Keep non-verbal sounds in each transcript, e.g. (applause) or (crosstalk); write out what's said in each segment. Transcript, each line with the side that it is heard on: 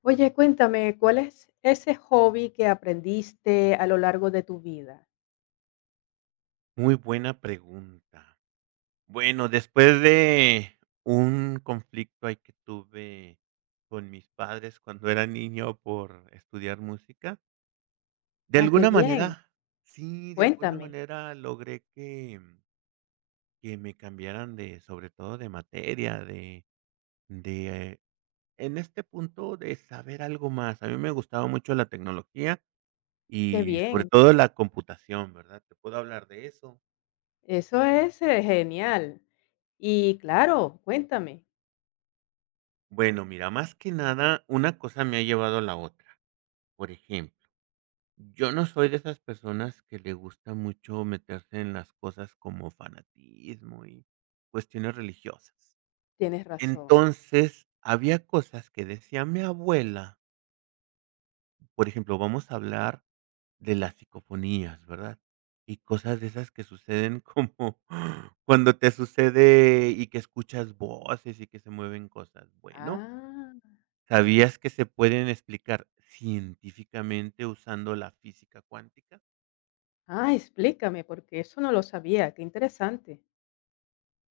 left: Oye, cuéntame, ¿cuál es ese hobby que aprendiste a lo largo de tu vida?
right: Muy buena pregunta. Bueno, después de un conflicto ahí que tuve con mis padres cuando era niño por estudiar música, de
left: Ah, qué
right: alguna
left: bien,
right: manera, sí, de alguna
left: cuéntame,
right: manera logré que me cambiaran de, sobre todo de materia, de, en este punto, de saber algo más. A mí me gustaba mucho la tecnología
left: qué
right: y sobre
left: bien,
right: todo la computación, ¿verdad? Te puedo hablar de eso.
left: eso es genial. Y claro, cuéntame,
right: Bueno, mira, más que nada, una cosa me ha llevado a la otra. Por ejemplo, yo no soy de esas personas que le gusta mucho meterse en las cosas como fanatismo y cuestiones religiosas.
left: tienes razón.
right: Entonces, había cosas que decía mi abuela, por ejemplo, vamos a hablar de las psicofonías, ¿verdad? Y cosas de esas que suceden como (laughs) cuando te sucede y que escuchas voces y que se mueven cosas. Bueno,
left: Ah,
right: ¿sabías que se pueden explicar científicamente usando la física cuántica?
left: ah, explícame, porque eso no lo sabía, qué interesante.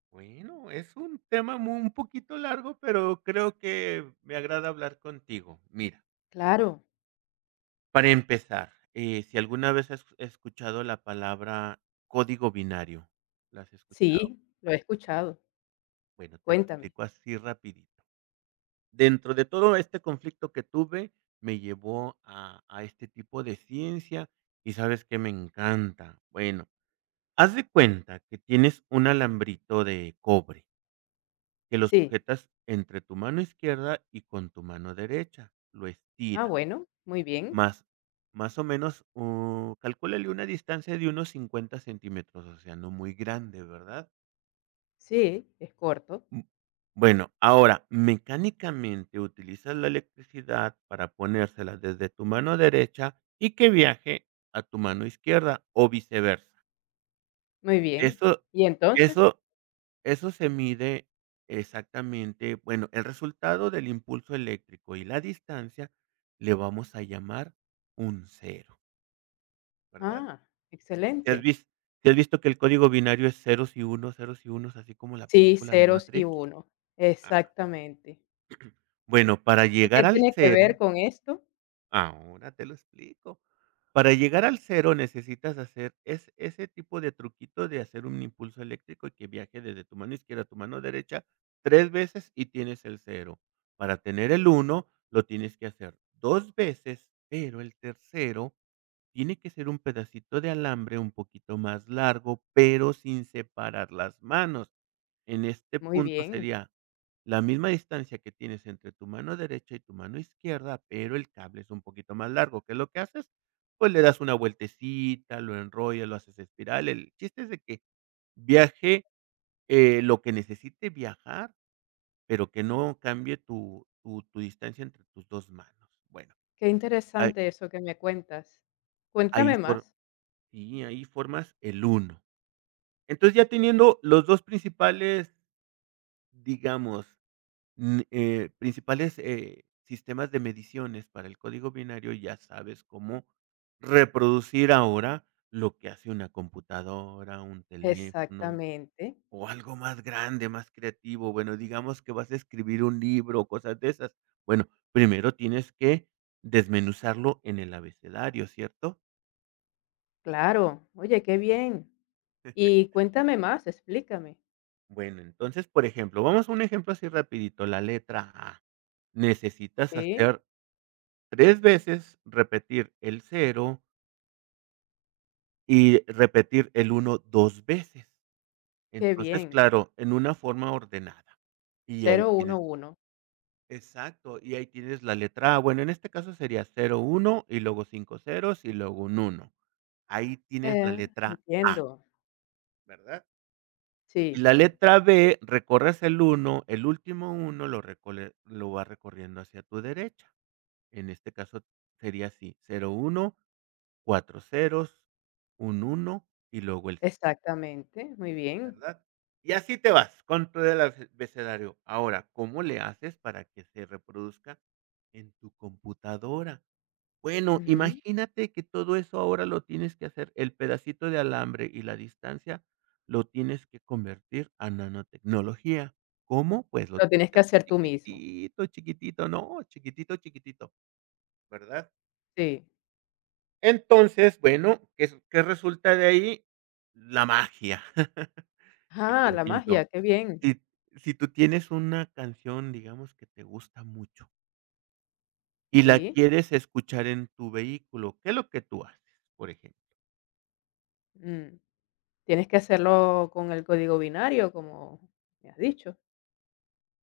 right: Bueno, es un tema un poquito largo, pero creo que me agrada hablar contigo. Mira,
left: Claro,
right: para empezar, si alguna vez has escuchado la palabra código binario, ¿la has escuchado?
left: sí, lo he escuchado,
right: Bueno, te lo
left: cuéntame.
right: explico así rapidito. Dentro de todo este conflicto que tuve, me llevó a este tipo de ciencia y sabes que me encanta. Bueno. Haz de cuenta que tienes un alambrito de cobre que lo
left: Sí,
right: sujetas entre tu mano izquierda y con tu mano derecha. Lo
left: ah,
right: estira
left: bueno, muy bien,
right: más, más o menos, calcúlale una distancia de unos 50 centímetros, o sea, no muy grande, ¿verdad?
left: sí, es corto,
right: Mm, Bueno, ahora mecánicamente utilizas la electricidad para ponérsela desde tu mano derecha y que viaje a tu mano izquierda o viceversa.
left: muy bien.
right: Eso,
left: ¿Y entonces?
right: eso Eso se mide exactamente, bueno, el resultado del impulso eléctrico y la distancia le vamos a llamar un cero, ¿verdad?
left: Ah,
right: ¿Si has
left: excelente.
right: vis si has visto que el código binario es ceros y unos, así como la
left: Sí,
right: película de
left: ceros y
right: Matrix?
left: uno,
right: Ah,
left: exactamente.
right: bueno, para
left: ¿Y qué
right: llegar al
left: tiene que ver
right: cero.
left: con esto?
right: Ahora te lo explico. Para llegar al cero necesitas hacer es ese tipo de truquito de hacer un impulso eléctrico y que viaje desde tu mano izquierda a tu mano derecha 3 veces y tienes el cero. Para tener el uno lo tienes que hacer 2 veces, pero el tercero tiene que ser un pedacito de alambre un poquito más largo, pero sin separar las manos. En este
left: Muy
right: punto
left: bien,
right: sería la misma distancia que tienes entre tu mano derecha y tu mano izquierda, pero el cable es un poquito más largo. ¿Qué es lo que haces? Pues le das una vueltecita, lo enrollas, lo haces espiral. El chiste es de que viaje, lo que necesite viajar, pero que no cambie tu distancia entre tus dos manos. Bueno,
left: qué
right: ahí,
left: interesante eso que me cuentas.
right: ahí,
left: Cuéntame
right: for-
left: más.
right: sí, ahí formas el uno. Entonces ya teniendo los dos principales, digamos, sistemas de mediciones para el código binario, ya sabes cómo reproducir ahora lo que hace una computadora, un teléfono
left: Exactamente,
right: o algo más grande, más creativo. Bueno, digamos que vas a escribir un libro o cosas de esas. Bueno, primero tienes que desmenuzarlo en el abecedario, ¿cierto?
left: claro. Oye, qué bien. Y cuéntame más, explícame.
right: Bueno, entonces, por ejemplo, vamos a un ejemplo así rapidito, la letra A. Necesitas
left: Sí,
right: hacer 3 veces, repetir el cero, y repetir el uno 2 veces.
left: qué
right: Entonces,
left: bien.
right: claro, en una forma ordenada. Y ahí
left: Cero
right: tienes.
left: uno uno.
right: Exacto, y ahí tienes la letra A. Bueno, en este caso sería cero uno y luego 5 ceros y luego un uno. Ahí tienes la
left: Eh,
right: letra A,
left: entiendo.
right: ¿verdad? Y
left: Sí,
right: la
left: sí,
right: letra B, recorres el uno, el último uno lo va recorriendo hacia tu derecha. En este caso sería así, cero uno, cuatro ceros, un uno y luego el...
left: exactamente, muy bien.
right: ¿Verdad? Y así te vas con todo el abecedario. Ahora, ¿cómo le haces para que se reproduzca en tu computadora? Bueno,
left: Ujú.
right: imagínate que todo eso ahora lo tienes que hacer, el pedacito de alambre y la distancia lo tienes que convertir a nanotecnología. ¿Cómo? Pues lo
left: Lo
right: tienes
left: tienes que
right: que hacer
left: hacer tú mismo.
right: chiquitito, chiquitito, no, chiquitito, chiquitito, ¿verdad?
left: Sí.
right: Entonces, bueno, ¿qué resulta de ahí? La magia. (laughs) Que,
left: Ah,
right: por
left: la
right: ejemplo.
left: magia, qué bien.
right: Si si tú tienes una canción, digamos, que te gusta mucho y la
left: Sí,
right: quieres escuchar en tu vehículo, ¿qué es lo que tú haces, por ejemplo?
left: mm. Tienes que hacerlo con el código binario, como me has dicho.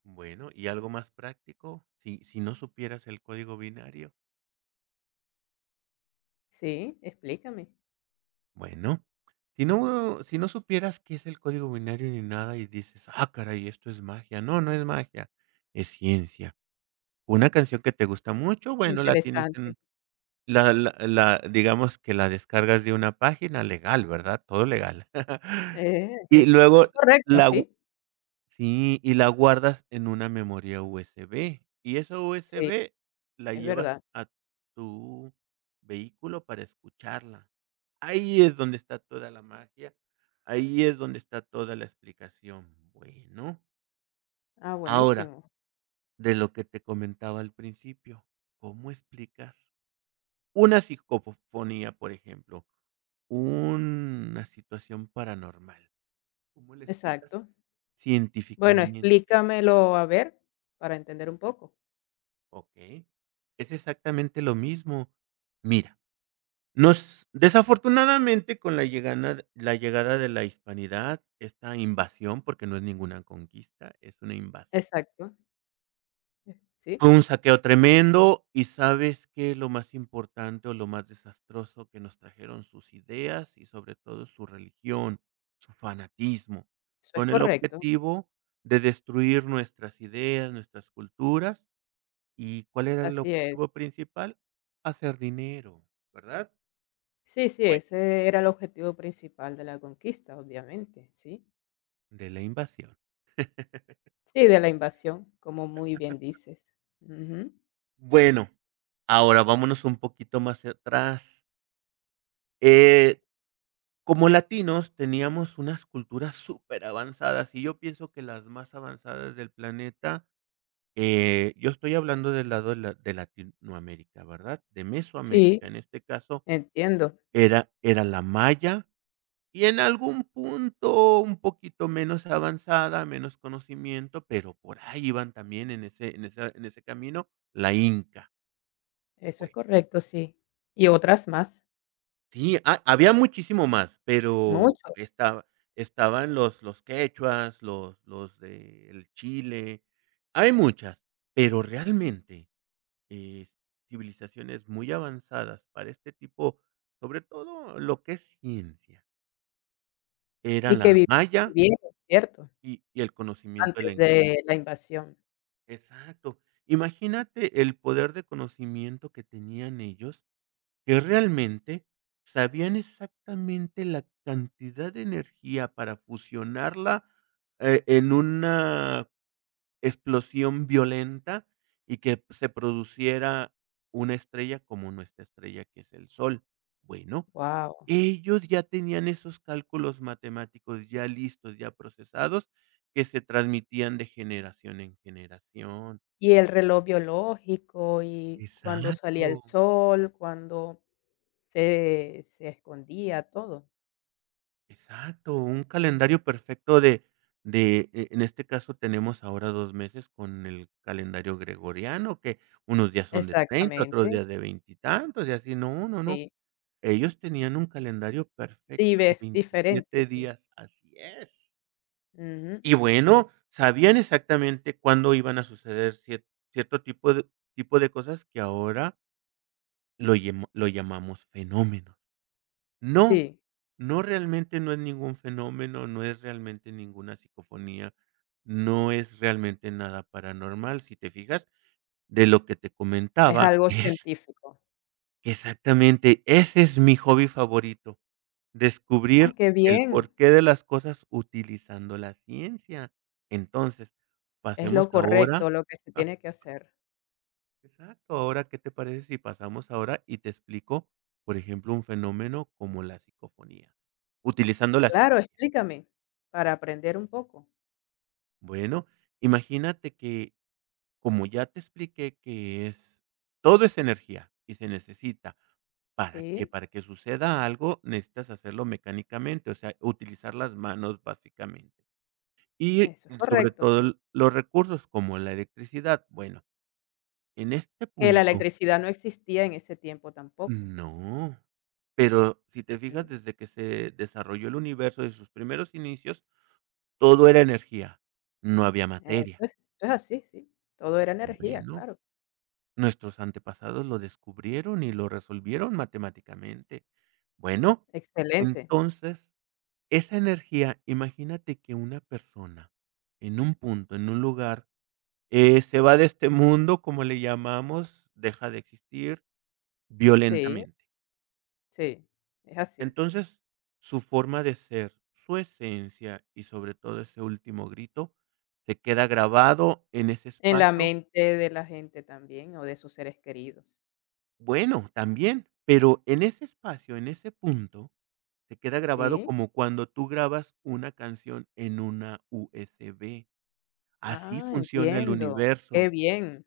right: Bueno, y algo más práctico, si no supieras el código binario,
left: Sí, explícame.
right: bueno, si no si no supieras qué es el código binario ni nada y dices: "Ah, caray, esto es magia". No, no es magia, es ciencia. Una canción que te gusta mucho, bueno, la tienes
left: Interesante.
right: en la, digamos que la descargas de una página legal, ¿verdad? Todo legal. (laughs) Y
left: Es eso
right: luego
left: es correcto,
right: la gu
left: sí,
right: sí, y la guardas en una memoria USB, y esa
left: sí,
right: USB la
left: es
right: llevas
left: verdad.
right: a tu vehículo para escucharla. Ahí es donde está toda la magia, ahí es donde está toda la explicación. Bueno,
left: Ah,
right: ahora,
left: buenísimo.
right: de lo que te comentaba al principio, ¿cómo explicas una psicofonía, por ejemplo, una situación paranormal? ¿Cómo le explicas
left: Exacto. Bueno,
right: científicamente?
left: explícamelo, a ver, para entender un poco.
right: Okey. Es exactamente lo mismo. Mira, nos desafortunadamente, con la llegada de la hispanidad, esta invasión, porque no es ninguna conquista, es una invasión.
left: Exacto, sí,
right: Fue un saqueo tremendo. ¿Y sabes que Lo más importante, o lo más desastroso, que nos trajeron sus ideas y, sobre todo, su religión, su fanatismo,
left: eso es
right: con el
left: correcto.
right: objetivo de destruir nuestras ideas, nuestras culturas. ¿Y cuál era el
left: Así es.
right: objetivo principal? Hacer dinero, ¿verdad?
left: Sí, sí,
right: Bueno,
left: ese era el objetivo principal de la conquista, obviamente, sí.
right: de la invasión.
left: Sí, de la invasión, como muy bien dices. Ujú.
right: Bueno, ahora vámonos un poquito más atrás. Eh, Como latinos teníamos unas culturas súper avanzadas y yo pienso que las más avanzadas del planeta, yo estoy hablando del lado de, de Latinoamérica, ¿verdad? De Mesoamérica,
left: Sí,
right: en este caso,
left: entiendo.
right: era la maya. Y en algún punto un poquito menos avanzada, menos conocimiento, pero por ahí iban también en ese en esa en ese camino, la Inca
left: Eso es
right: fue.
left: correcto, sí. Y otras más,
right: Sí, ha había muchísimo más, pero
left: mucho,
right: estaban los quechuas, los del Chile, hay muchas, pero realmente, eh, civilizaciones muy avanzadas para este tipo, sobre todo lo que es ciencia, era
left: y que
right: la
left: vivían, muy
right: maya
left: bien, ¿cierto?
right: y el conocimiento de la...
left: Antes de la invasión.
right: Exacto. Imagínate el poder de conocimiento que tenían ellos, que realmente sabían exactamente la cantidad de energía para fusionarla, en una explosión violenta y que se produciera una estrella como nuestra estrella, que es el Sol. Bueno,
left: Wow.
right: ellos ya tenían esos cálculos matemáticos ya listos, ya procesados, que se transmitían de generación en generación.
left: Y el reloj biológico, y cuando
right: Exacto,
left: salía el sol, cuando se escondía, todo.
right: exacto, un calendario perfecto de. En este caso tenemos ahora 2 meses con el calendario gregoriano, que unos días son de 30,
left: Exactamente,
right: otros días de veintitantos y así. No, no, no,
left: sí.
right: ellos tenían un calendario
left: Y
right: perfecto de
left: ves diferente,
right: 27
left: sí.
right: días, así es.
left: Ujú.
right: Y bueno, sabían exactamente cuándo iban a suceder cierto tipo de cosas que ahora lo llamamos fenómenos. No,
left: Sí,
right: no, realmente no es ningún fenómeno, no es realmente ninguna psicofonía, no es realmente nada paranormal. Si te fijas, de lo que te
left: es
right: comentaba,
left: algo
right: es
left: científico.
right: que, exactamente, ese es mi hobby favorito,
left: Ah,
right: descubrir
left: qué
right: el
left: bien.
right: porqué de las cosas utilizando la ciencia. Entonces,
left: Es
right: pasemos
left: lo correcto,
right: ahora...
left: lo que se
right: ah,
left: tiene que hacer.
right: exacto, ahora, ¿qué te parece si pasamos ahora y te explico, por ejemplo, un fenómeno como la psicofonía, utilizando la...
left: Claro, explícame, para aprender un poco.
right: Bueno, imagínate que, como ya te expliqué que es, todo es energía y se necesita, ¿para qué?
left: Sí,
right: Para que suceda algo, necesitas hacerlo mecánicamente, o sea, utilizar las manos básicamente. Y
left: eso es
right: sobre
left: correcto,
right: todo
left: sí.
right: los recursos como la electricidad. Bueno, en este
left: Que la
right: punto
left: electricidad no existía en ese tiempo tampoco.
right: no, pero si te fijas,
left: Ujú.
right: desde que se desarrolló el universo, de sus primeros inicios, todo era energía, no había materia.
left: Eso es eso es así, sí. Todo era energía,
right: Bueno.
left: claro.
right: Nuestros antepasados lo descubrieron y lo resolvieron matemáticamente. Bueno,
left: Excelente.
right: entonces, esa energía, imagínate que una persona en un punto, en un lugar, se va de este mundo, como le llamamos, deja de existir
left: Sí,
right: violentamente.
left: sí, es así.
right: Entonces, su forma de ser, su esencia y sobre todo ese último grito, se queda grabado en ese
left: En la
right: espacio.
left: mente de la gente también, o de sus seres queridos.
right: Bueno, también, pero en ese espacio, en ese punto. Te queda grabado
left: Sí.
right: como cuando tú grabas una canción en una USB. Así
left: Ah,
right: funciona el
left: entiendo. Qué
right: universo,
left: bien.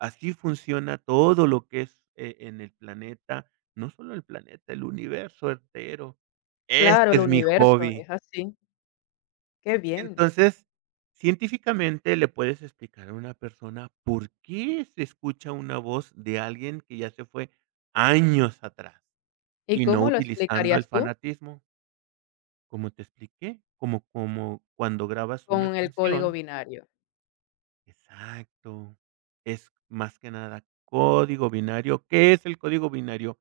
right: así funciona todo lo que es en el planeta, no solo el planeta, el universo entero. Ese
left: Claro, el
right: es mi
left: universo
right: hobby.
left: es así. Qué bien.
right: Entonces, científicamente le puedes explicar a una persona por qué se escucha una voz de alguien que ya se fue años atrás
left: ¿Y
right: y no
left: cómo lo
right: utilizando el
left: explicarías tú?
right: fanatismo. Como te expliqué, como cuando grabas una
left: Con el código
right: canción.
left: binario.
right: Exacto. Es más que nada código binario. ¿Qué es el código binario?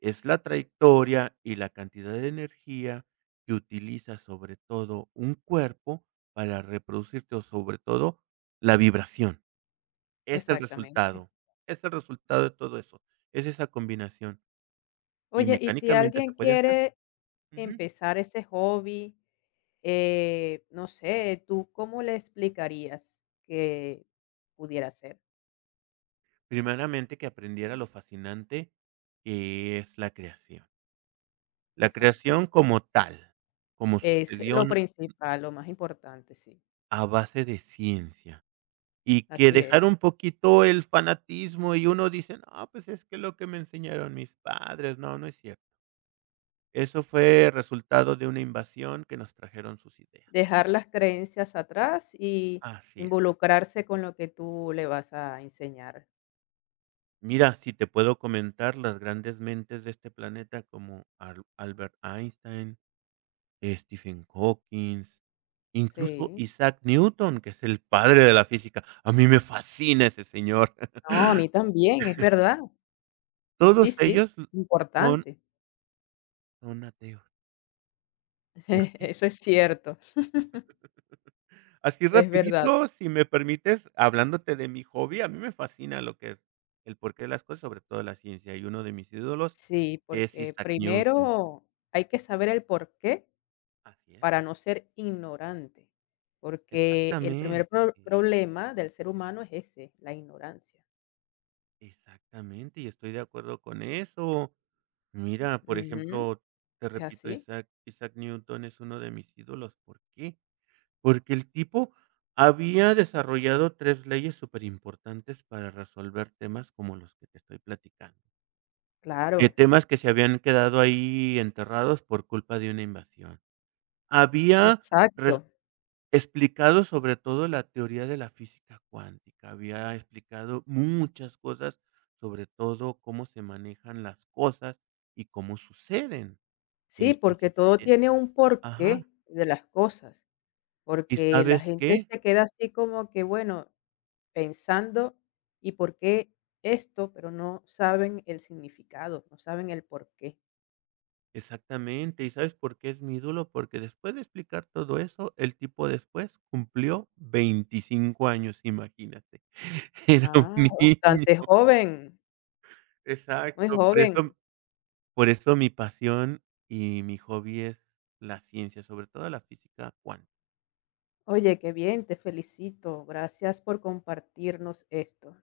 right: Es la trayectoria y la cantidad de energía que utiliza, sobre todo, un cuerpo para reproducirte, o sobre todo, la vibración. Es el
left: Exactamente.
right: resultado, es el resultado de todo eso. Es esa combinación, y
left: Oye, y si
right: mecánicamente se
left: alguien
right: puede hacer.
left: quiere empezar ese hobby, no sé, ¿tú cómo le explicarías que pudiera ser?
right: Primeramente, que aprendiera lo fascinante que es la creación. La
left: Exacto.
right: creación como tal, como
left: Es
right: sucedió
left: lo
right: n
left: principal, lo más importante, sí.
right: a base de ciencia, y que
left: Así
right: dejar un
left: es.
right: poquito el fanatismo, y uno dice: "No, pues es que lo que me enseñaron mis padres". No, no es cierto. Eso fue resultado de una invasión que nos trajeron sus ideas.
left: Dejar las creencias atrás y
right: Así es.
left: involucrarse con lo que tú le vas a enseñar.
right: Mira, si te puedo comentar las grandes mentes de este planeta como Al Albert Einstein, Stephen Hawking. Incluso
left: Sí.
right: Isaac Newton, que es el padre de la física. A mí me fascina ese señor. (laughs)
left: No, a mí también, es verdad. Sí,
right: Todos
left: sí,
right: ellos son
left: importante.
right: son ateos. ¿Por
left: (laughs)
right: qué?
left: Eso es cierto,
right: Así
left: es verdad.
right: rapidito, si me permites, hablándote de mi hobby, a mí me fascina lo que es el porqué de las cosas, sobre todo la ciencia, y uno de mis ídolos
left: Sí,
right: es
left: porque
right: Isaac Newton.
left: primero hay que saber el por qué
right: Así es.
left: para no ser ignorante, porque el primer
right: Exactamente, e
left: problema del ser humano es ese, la ignorancia.
right: exactamente, y estoy de acuerdo con eso. Mira, por
left: Ujú,
right: ejemplo, te
left: es
right: repito,
left: así,
right: Isaac Newton es uno de mis ídolos, ¿por qué? Porque el tipo había desarrollado 3 leyes superimportantes para resolver temas como los que te estoy platicando, de
left: claro,
right: temas que se habían quedado ahí enterrados por culpa de una invasión. Había
left: exacto.
right: res explicado sobre todo la teoría de la física cuántica, había explicado muchas cosas, sobre todo cómo se manejan las cosas y cómo suceden.
left: Sí,
right: Y
left: porque
right: si se
left: todo
right: te
left: tiene un
right: Ajá.
left: porqué de las cosas,
right: ¿Y
left: porque la
right: sabes
left: gente
right: qué?
left: se queda así como que, bueno, pensando, ¿y por qué esto? Pero no saben el significado, no saben el porqué.
right: Exactamente, ¿y sabes por qué es mi ídolo? Porque después de explicar todo eso, el tipo después cumplió 25 años, imagínate. (laughs) Era un
left: Ah,
right: niño.
left: bastante joven, muy
right: Exacto,
left: joven.
right: por eso mi pasión y mi hobby es la ciencia, sobre todo la física cuántica.
left: Oye, qué bien, te felicito. Gracias por compartirnos esto.